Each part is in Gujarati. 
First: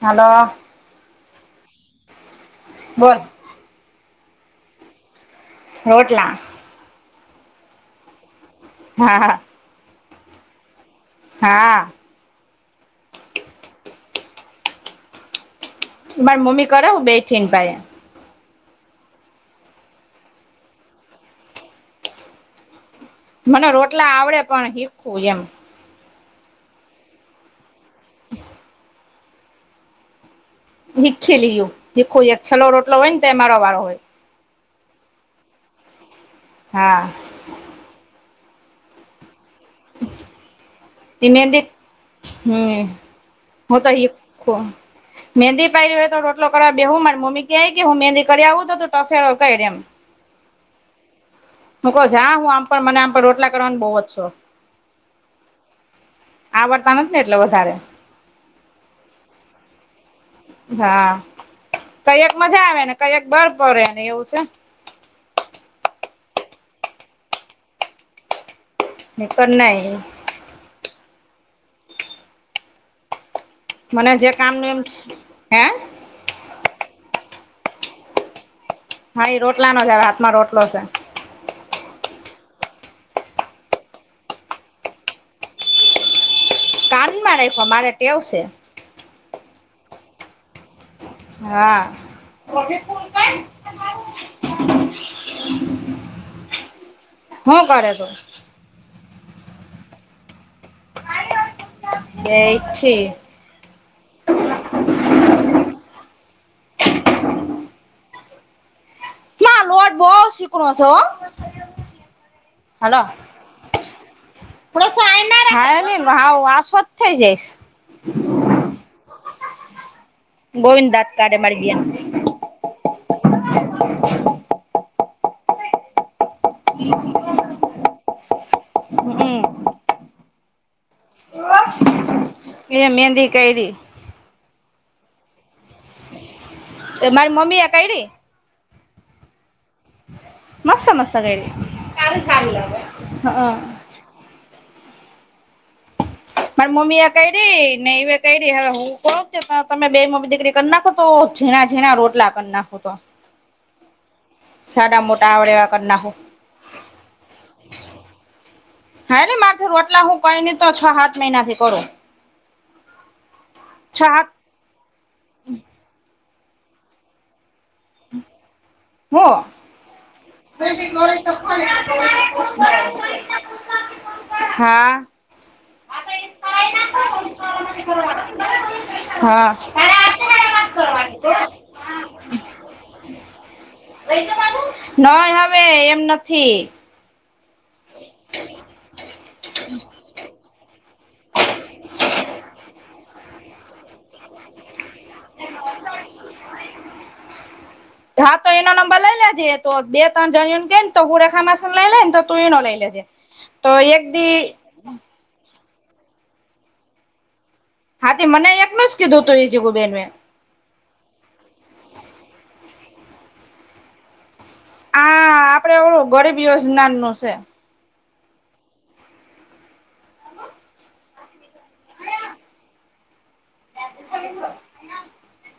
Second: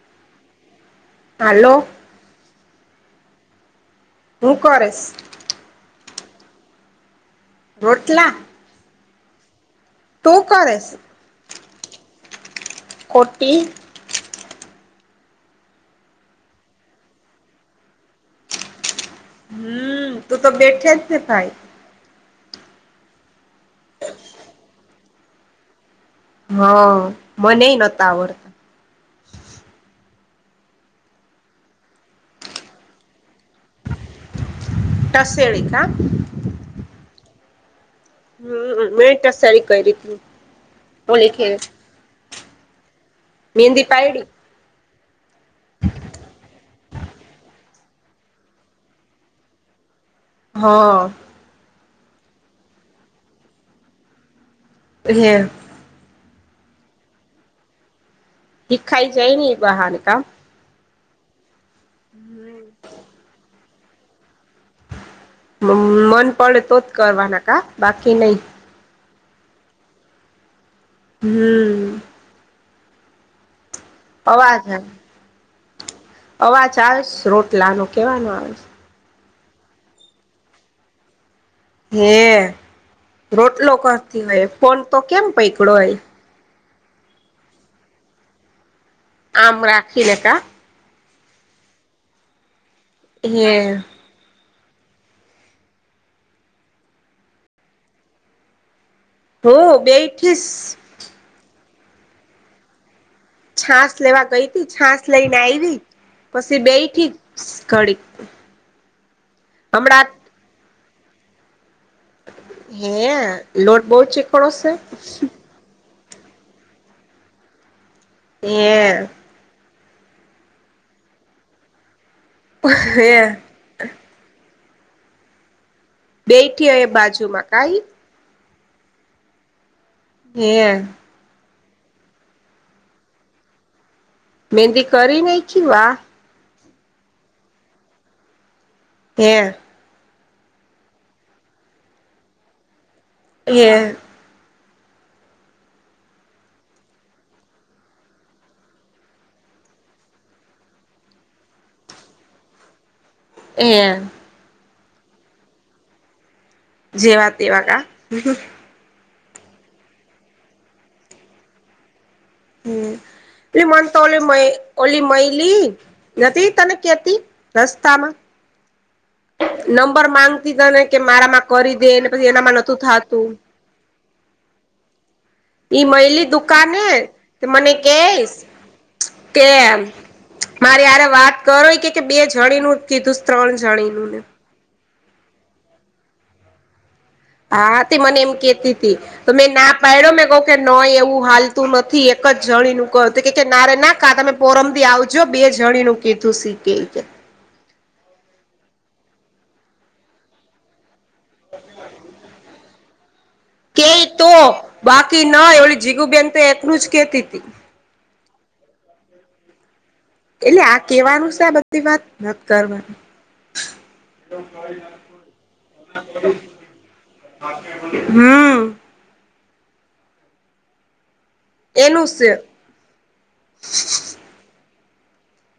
હાલો હાલો બોલ હું કરેશ? રોટલા રોટલા? હા હા તું કરે? હા ખોટી મારે મમ્મી કરે હું બેઠી એન પાહે હમ્મ તું તો બેઠે જ ને ભાઈ મને રોટલા આવડે પણ હીખવું એમ. હા મનેય નતા આવડ- હીખી લીયું હીખું એક છલ્લો રોટલો હોયન તએ મારો વારો હોય. ટસેળી કાં? હા હમ્મ મેય ટસેડી કઈરીતી એ મેદી હમ્મ હો મહેંદી તો પાયડી [unintelligible] મેંદી પાયડી હોય તો રોટલો કરવા બેહું મારી મમ્મી કેય કે હું મેંદી કરી આવું તો તુ ટસેડો કયર એમ હા હું કહ જા હા હું આમ પણ મને આમ પણ રોટલા કરવાનો બહુ જ શોખ. હે આવડતા નથી ને એટલે વધારે. હીખાઈ જઈ ની બહાર તો હા કયેક મજા આવેને કયેક બળ પડેને એવું છે. મન પડે તો જ કરવાના કાં બાકી નહી. નેઇતર નહી. હમ્મ. મને જે અવાજ કામને એમ આવે હે અવાજ આવે રોટલા નો કેવાનો આવે. હા એ રોટલા નો જ હાથ માં રોટલો છે. હે રોટલો કરતી હોય ફોન તો કેમ પૈકડો હોય. [unintelligible] મારે રાઈખો મારે ટેવ સે. આમ રાખીને કા. હા. ઈ હે. હું કરે તું હો બેઠીસ બેયઠી. છાસ લેવા ગઈ હતી છાસ લઈને આવી પછી બેયઠી ઘડીક. [inaudible] હમણાં બી સીકણો સે હો. હે હલો લોટ બહુ ચિકણોસે. હાય ની [unintelligible] જઈશ. એ હે ગોવિંદ દાત કાઢે મારી જેમ. હે. બેયઠી એ બાજુમાં કાઈ હમ્મ. હે. [unintelligible] એ મેદી કરિ. મેદી કરીય નાહીકી વાહ. માર મમ્મી એ કયરી. હે. મસ્ત મસ્ત કઈરી સારુ જ લાગે હવે. એ મારી મમ્મી એ કયરી ને એવે કયરિ હવે હું કોઉકે તમે બે મમ્મી દીકરી કર નાખો તો ઝીણા ઝીણા રોટલા કર નાખો તો. એ હા. સાડા મોટા આવડે એવા કર નાખું. જેવા તેવા કા. હમ્મ હ. હાયરે માત રોટલા હું કઈ ન તો છ હાત મહિના થી કરું. હમ્મ એ મન તો છ ઓલી સાત મ ઓલી મયલી નતી તને કેતી રસ્તામાં. હો. નંબર માંગતી તને કે મારામાં કરી દે ને પછી એનામાં નતું થતું [inaudible] હા. ઈ મઈલી દુકાને તો મને કેશ તે હા મારે હારે વાત કરો કે બે જડીનું ના હવે એમ નથી. હા તે મને એમ કેતી તી. તો મેં ના પાડ્યો મેં કહ કે નય એવું હાલતું નથી એક જ જાણી ન કર તો ઇત કે નારે ના કા તમે પોરમથી આવજો બે જણી નું કીધું શીકે ઇકે. હા તો એનો નંબર લઈ લેજેએ તો બે ત્રણ જણીયોન કેને તો હું રેખા માસી ન લઈ લે ને તો તું એનો લઈ લેજે. તો કે એક તો દી બાકી ના એવલી જીગું બેન તો એટલુંજ જ કેતી હા, તે મને એકનું જ કીધુતુ એ જીગુ બેનએ. એટલે આ કેવાનું સે બધી વાત નથી કરવાની આ આપડે ઓલું ગરીબ યોજના નું છે. હમ [inaudible] એનુ સે અયા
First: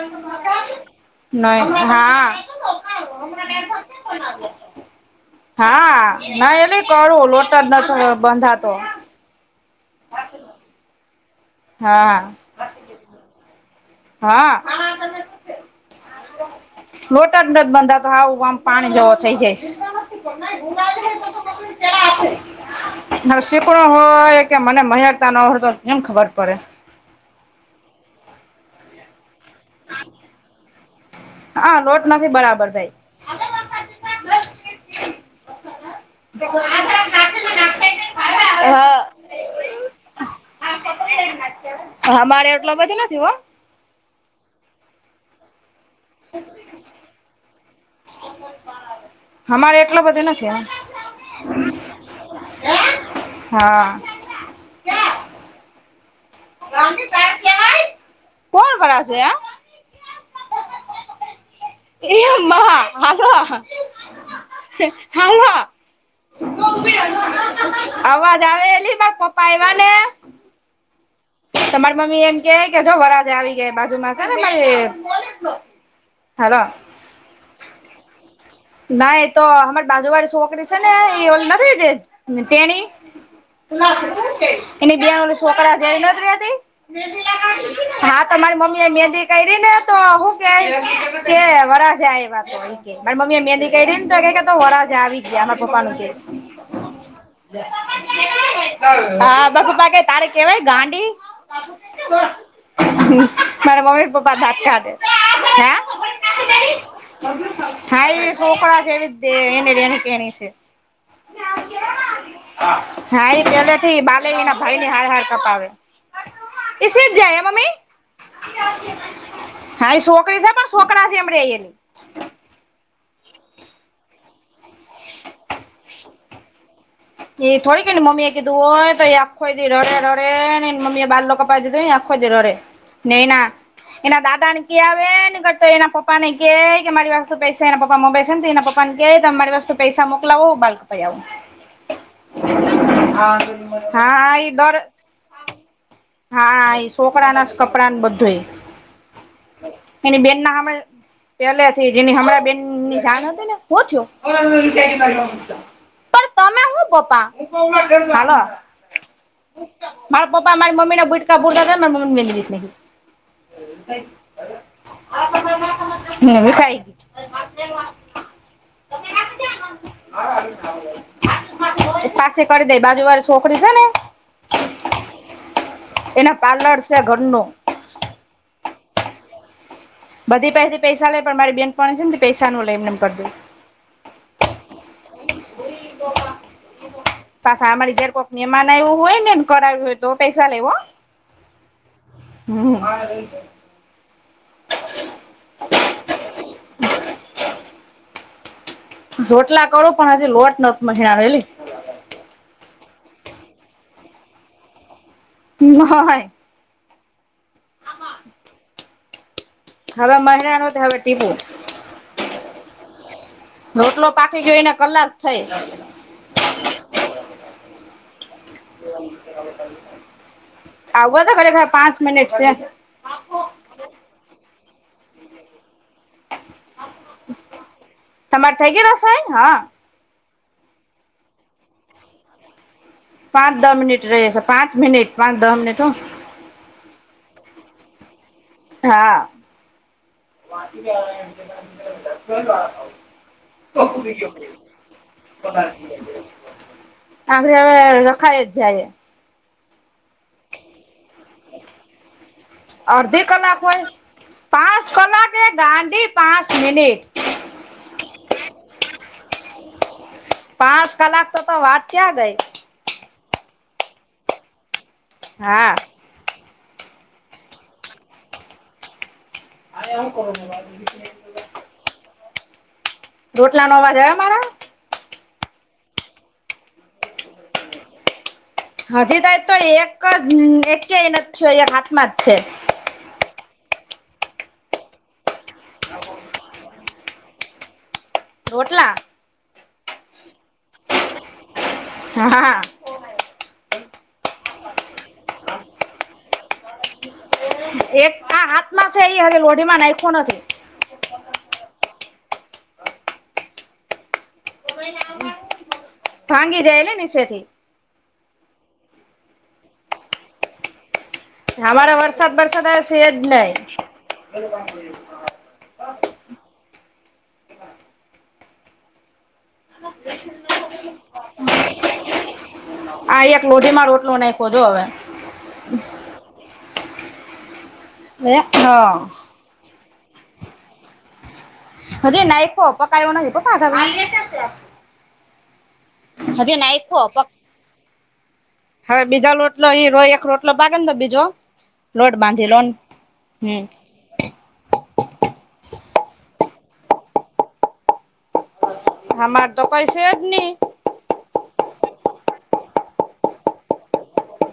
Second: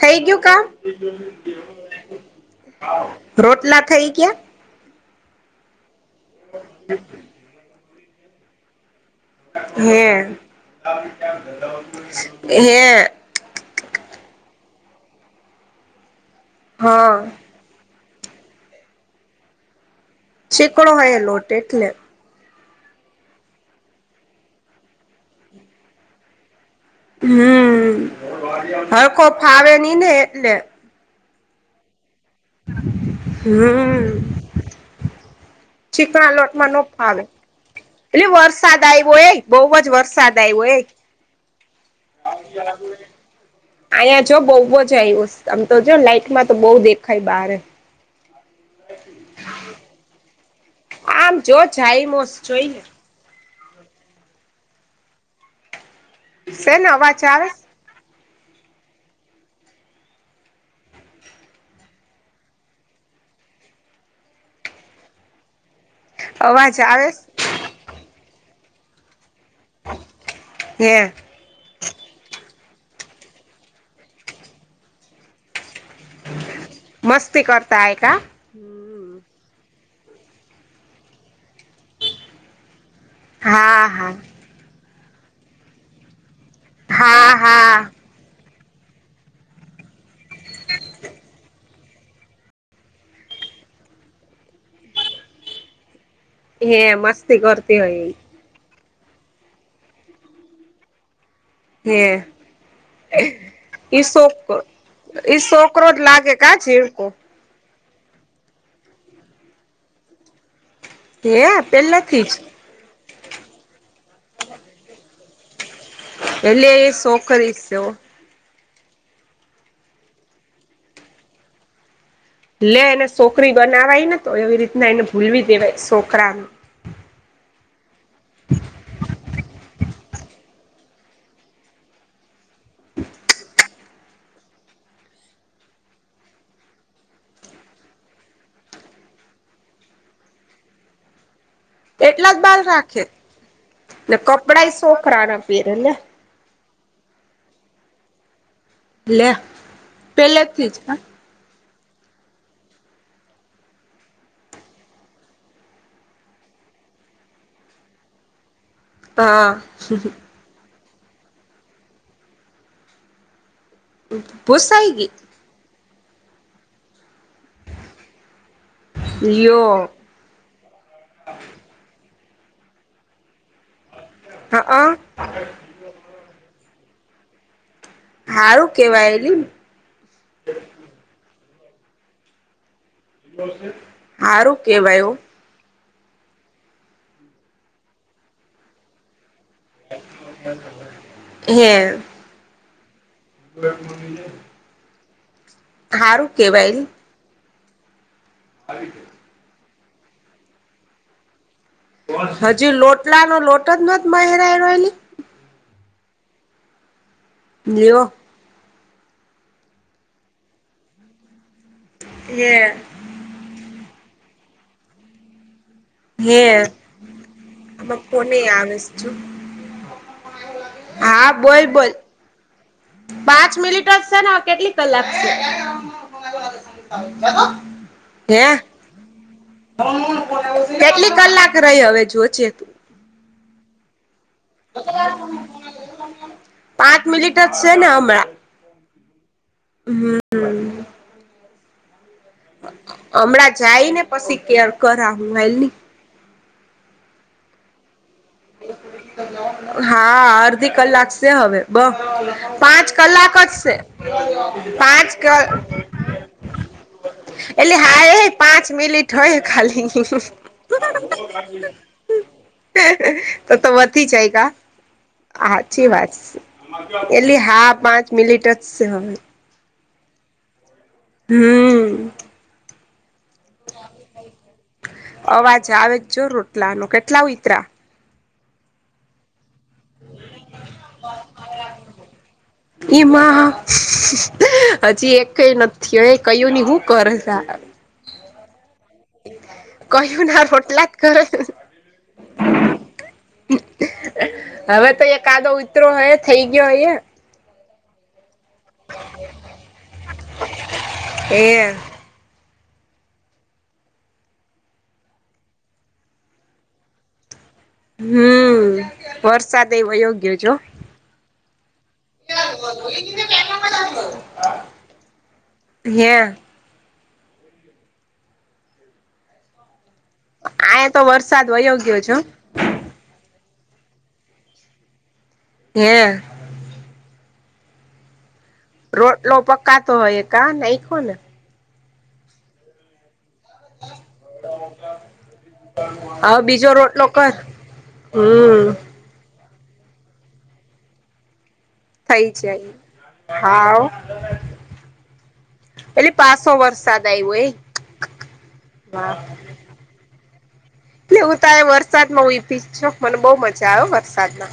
થઈ ગયું કામ સે નઈ રોટલા થઈ ગયા ના [inaudible] હા ના એટલે એ કરું લોટ જ નતો બંધાતો હૈ હા હે હા હા લોટજ નથ બંધાતો હાવ આમ પાણી જેવો થઈ જાઈશ ચીકણો હોય લોટ એટલે ચણા અસે નસી પણ હોય કે મને મય હકતા ના હોય તો કેમ ખબર પડે હમમ હરખો ફાવે ની ને એટલે હા લોટ નથી બરાબર થાય હમમ ચીકણા લોટમાં નો ભાવે અલી હ વરસાદ આયવો એ બહુજ વરસાદ આયો એ હમારે એટલો બધી નથી હો અહીયા જો બહુજ આયવોસ આમ તો જો લાઈટ માં તો બહુ દેખાય બારે હમ હમારે એટલા બધું નથી હો આમ જો જાયમોસ જોઈ હૈ ને હા શેના અવાજ આવે કોણ કરા છે, આ એ માં હાલો હાલો અવાજ આવે અવાજ આવેલી મા પપ્પા આયવા હે તમાર મમ્મી એમ કેવાય કે જો વર રાજા આવી ગયા બાજુમાં સે ને મારી હાલો મસ્તી કરતા હે કા ના એતો અમાર બાજુ વાળી છોકરી સે ને એ ઓલી નથી ટેની હા હા એની બે ઓલા સોકરા જેવી નથ રેતી હા તો મારી મમ્મી એ મેંદી કાયઢી ને તો હું કેય કે વરાજા આયવા તો એમ કે માર મમ્મી એ મેંદી કાઢીને તો કે તો વર રાજા આવી ગયા માર પપ્પાનું કે હે મસ્તી કરતી હોય, એ હા માર પપ્પા કે તારે કેવાય ગાંડી હે મારા ઈ મમ્મી પપ્પા દાંત શોક કાઢે ઈ છોકરો જ લાગે કા જીવકો હા એ સોકરા છે એવી જ દે એની રેનીકેણી છે. કે હે પેલેથીજ હા એ પેલેથી બાલ એય એના ભાઈ ની હાર હાર કપાવે એટલે એ સીજ જાય હે સોકરી મમ્મી સે હો હા એ સોકરી છે પણ છોકરા જેમ રે એ લે એને સોકરી બના વાય ને તો એવી રીતના એને ભૂલવી દેવાય સો ને એ થોડી કે એન મમ્મી એ કીધું હોય તો એ આખોય એ રરે રરે ન મમી એ બાાર લોકો કપ દીધું આખો દી રરેે ને એના એના દાદાને કી આવે નકરતો એના પપ્પાને કે કે મારી વાસ્તુ પૈસા એના પપ્પા મમબઈ સેન તો એના પપ પપ્પા ન કે તમ માર વાસ્તુ પૈસા મોકલાવો હું બાર નું ખઈ આવુ એટલા જ બાલ રાખે ને હા એ કપડાય દર સોખરા ના પહેરે ને હા એ છોકડા ના જ કપડાં ને બધુંય લે [unintelligible] એની બેનના પેલેથી હામે જ પેલે થી જેની હમણાં બેનની જાણ હતી ને હું થ્યુ? [unintelligible] પોપા [unintelligible] હાલો હા પોપા મારી મમ્મી ના બુટકા બુળ [unintelligible] ભૂસાય ગે [unintelligible] ખાય લ્યો હા [unintelligible] પાસે કર દે બાજુ વાર છોકરી છેને હા-અ એના પાર્લર છે ઘરનું હારું કેવાયલી બધી પૈહેથી પૈસા લે પણ મારી બેન પાસેથી પૈસા ન લે એમ-એમ હારું કેવાય ઓ [unintelligible] પાસા અમારી ગેર કોક મેમાન એવું હોય ને કરાવ્યું તો પૈસા લેવો હે [unintelligible] હારું કેવાયલ રોટલા કરો પણ હજી લોટ ન મહેરાયેલી હજુ લોટલા નો લોટ જ [unintelligible] મયરા એલી [unintelligible] [inaudible] હવે મહેરાણું તો હવે ટીપુ એ રોટલો પાકી ગેયને કલાક થઈ. હે આમાં કોને આવેસ છું? આવો તો ખરેખરે પાંચ મિનિટ સે. પાંચ મિલીટ જ સે ને હ-કેટલી કલાક છે? [unintelligible] [unintelligible] હે તમારે થઈ ગઈ રસોઈ હા [unintelligible] કેટલી કલાક રહી હવે જો છે, તું? પાંચ દહ મિનિટ રેય સે. પાંચ મિનિટ. પાંચ દહ મિનિટ હો. પાંચ મિલિટ જ સે ને હમણાં? હા [unintelligible] હમ હમણાં [unintelligible] જાય તો ને પછી કેર કરા હું હાલની [unintelligible] આકળ હવે રખાય જ જાય. હા અડધી કલાક. હવે બઉ પાંચ અડધી કલાક જ છે, હોય પાંચ કલાક ક એ ગાંડી પાંચ મિનિટ. એટલે હાય પાંચ મિલીટ [unintelligible] ખાલી પાંચ કલાક તો તો વાત કયાં ગઈ? તો તો વધી જાય હા [unintelligible] એલી હા પાંચ મિલીટ જ સે હવે. આયા હું કરો છો ભાઈ? હમ. રોટલા નો અવાજ આયો મારા? અવાજ આવેજ જો રોટલા નો કેટલાઓ ઈતરા હાજી તાઈ તો એક જ એકેય [unintelligible] થઈ એક હાથમાં જ છે. [unintelligible] હજી એકેય નત થીયઈ કયું ની હું [unintelligible] રોટલા. કહ્યુના [unintelligible] હા-હા-હા હવે તો એ કાદો ઉતરો હય થઈ ગયો હય. એક આ હાથમાં છે, [unintelligible] લોઢીમાં નાખો નથી. એ. [unintelligible] ભાંગી જાય ને નીચેથી. હમ્મ વરસાદ એ [unintelligible] ગયો જો. હમાર વરસાદ બરસાદ શે જ નહી. [unintelligible] આય તો વરસાદ વયો ગયો [unintelligible] આ એક લોઢીમાં રોટલો નાખયો જો હવે. હે. એ હા. રોટલો પકાતો હોય એ કા ને નાય ખો ને અરે નાયખો પકાયો નહી [unintelligible] હ બીજો રોટલો નાયખો પક કર હમ્મ. હવે બીજા લોટલો અહી રો એક લોટલો ભાગને બીજો. લોટ થઈ બાંધી લોન જાય હમ હા હો. એટલે પાસો વરસાદ આવ્યો એ હા. અમાર તો કઈ છે જ નહી એટલે હું તય વરસાદમાં હુતી છું મને બહુ મજા આવે વરસાદમાં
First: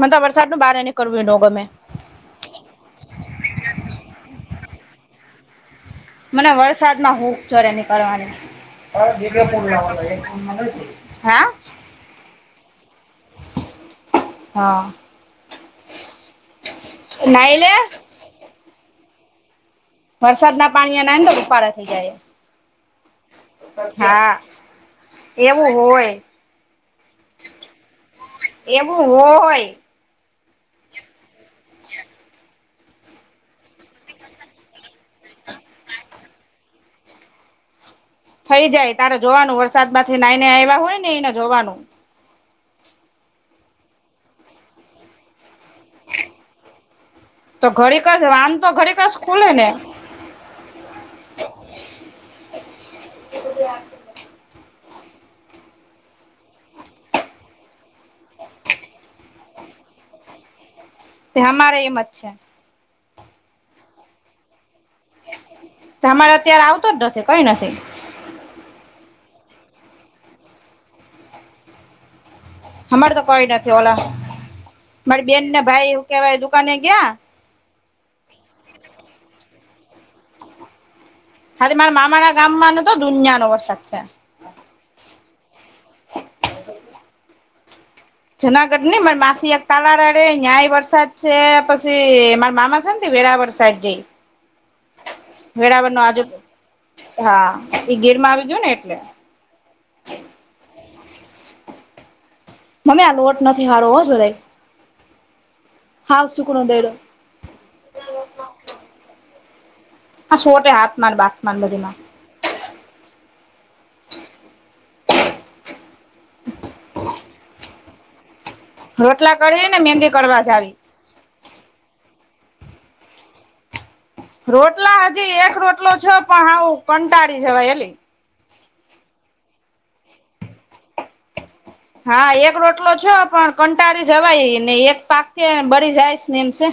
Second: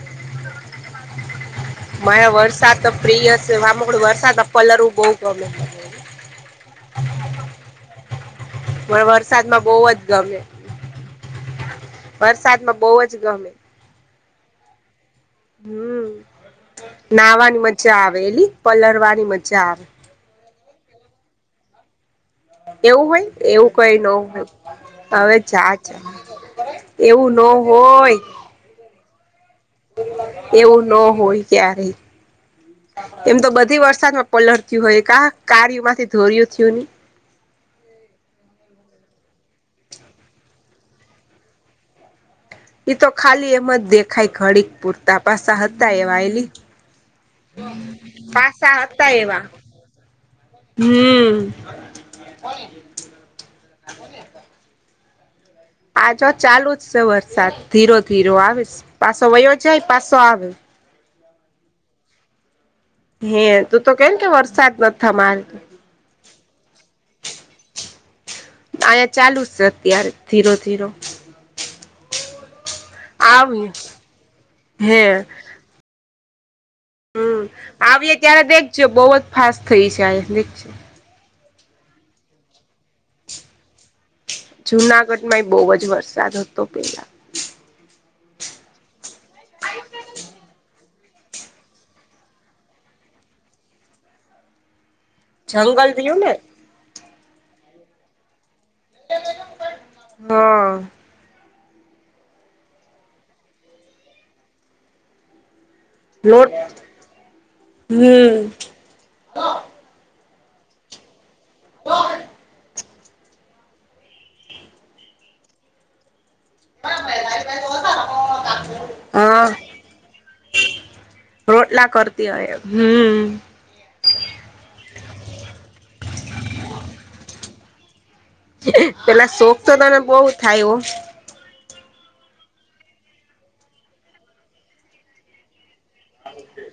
મન તો વરસાદ નું બહાર નીક કરવું એ ન ગમે મારે વરસાદ તો પ્રિય છે વામક વરસાદ પલરવું બહુ ગમે મને વરસાદ માં હુંખ ચરે હે નીકળવાની મને વરસાદમાં બહુ જ ગમે [unintelligible] હા. વરસાદમાં બહુ જ ગમે હા. હમ્મ નાઈ નાહવાની લે મજા આવે એલી પલળવાની મજા આવે વરસાદ ના પાણી ના ને તો રૂપાડા થઇ જાય એવું હોય એવું કઈ ન હા હોય હવે એવું જાજ હોય એવું ન હોય. એવું હોય. એવું ન હોય ક્યારે એમ તો બધી વરસાદમાં પલળતી હોય કા કારમાંથી ધોર્યું થયું ને થઈ જાય તારે જોવાનું વરસાદ માંથી નાઈ ને આવ્યા હોય ને એને જોવાનું તો ખાલી એમ જ દેખાય ઘડીક પૂરતા પાસા હતા એવાયલી તો ઘડીક જ વાન તો પાસા ઘડીક હતા જ એવા. ખુલે ને હમ્મ. એ બધું આની કરશે. આજો ચાલુ જ છે વરસાદ ધીરો ધીરો આવે પાછો વયો જાય પાછો આવે તે અમારે એમ જ છે. હે તું તો કેમ કે વરસાદ ન થ માર અમારે અત્યારે આવતો જ નથી કઈ નથી. અહીયા ચાલુ છે અત્યારે ધીરો ધીરો અમાર તો કોઈ આવ્યું નથી ઓલા હે મારી બેનને ભાઈ કેવાય દુકાને ગયા હમ્મ આવીએ ત્યારે દેખજો બહુ જ ફાસ્ટ થઈ જાય આ દેખજે ખાલી માર માામા ગામાને તો દૂનિયા નો વરસાદ છે. જુનાગઢમાં એ બહુ જ વરસાદ હતો પેલા. જુનાગઢ ને મારે માસી એક તાલાળ રે ત્યાંય વરસાદ છે પછી મારા મામા છે ને વેરાવળ સાઈડઈ વેરાવર જંગલ નો રહ્યું આજુ ને હા એઈ ગીર માં આવી ગયયો ને એટલે હા મમ્ી આ લોટ નથી સારો હો જોો ભાઈ સૂકનો નોટ દયડો હમ હા શોટે હાથ માર બાથમાર બધી માં હલા ક રોટલા કરી ને મહેંદી કરવા જ આવી રોટલા કરતી હોય હમ રોટલા હજી એક રોટલો છો પણ હું કંટાળી જવાય એલી પેલા શોખ તો તને બહ થાય એ હા એક રોટલો છો પણ કંટાળી જવાય ને એક પાક બળ જાય સ નેમસે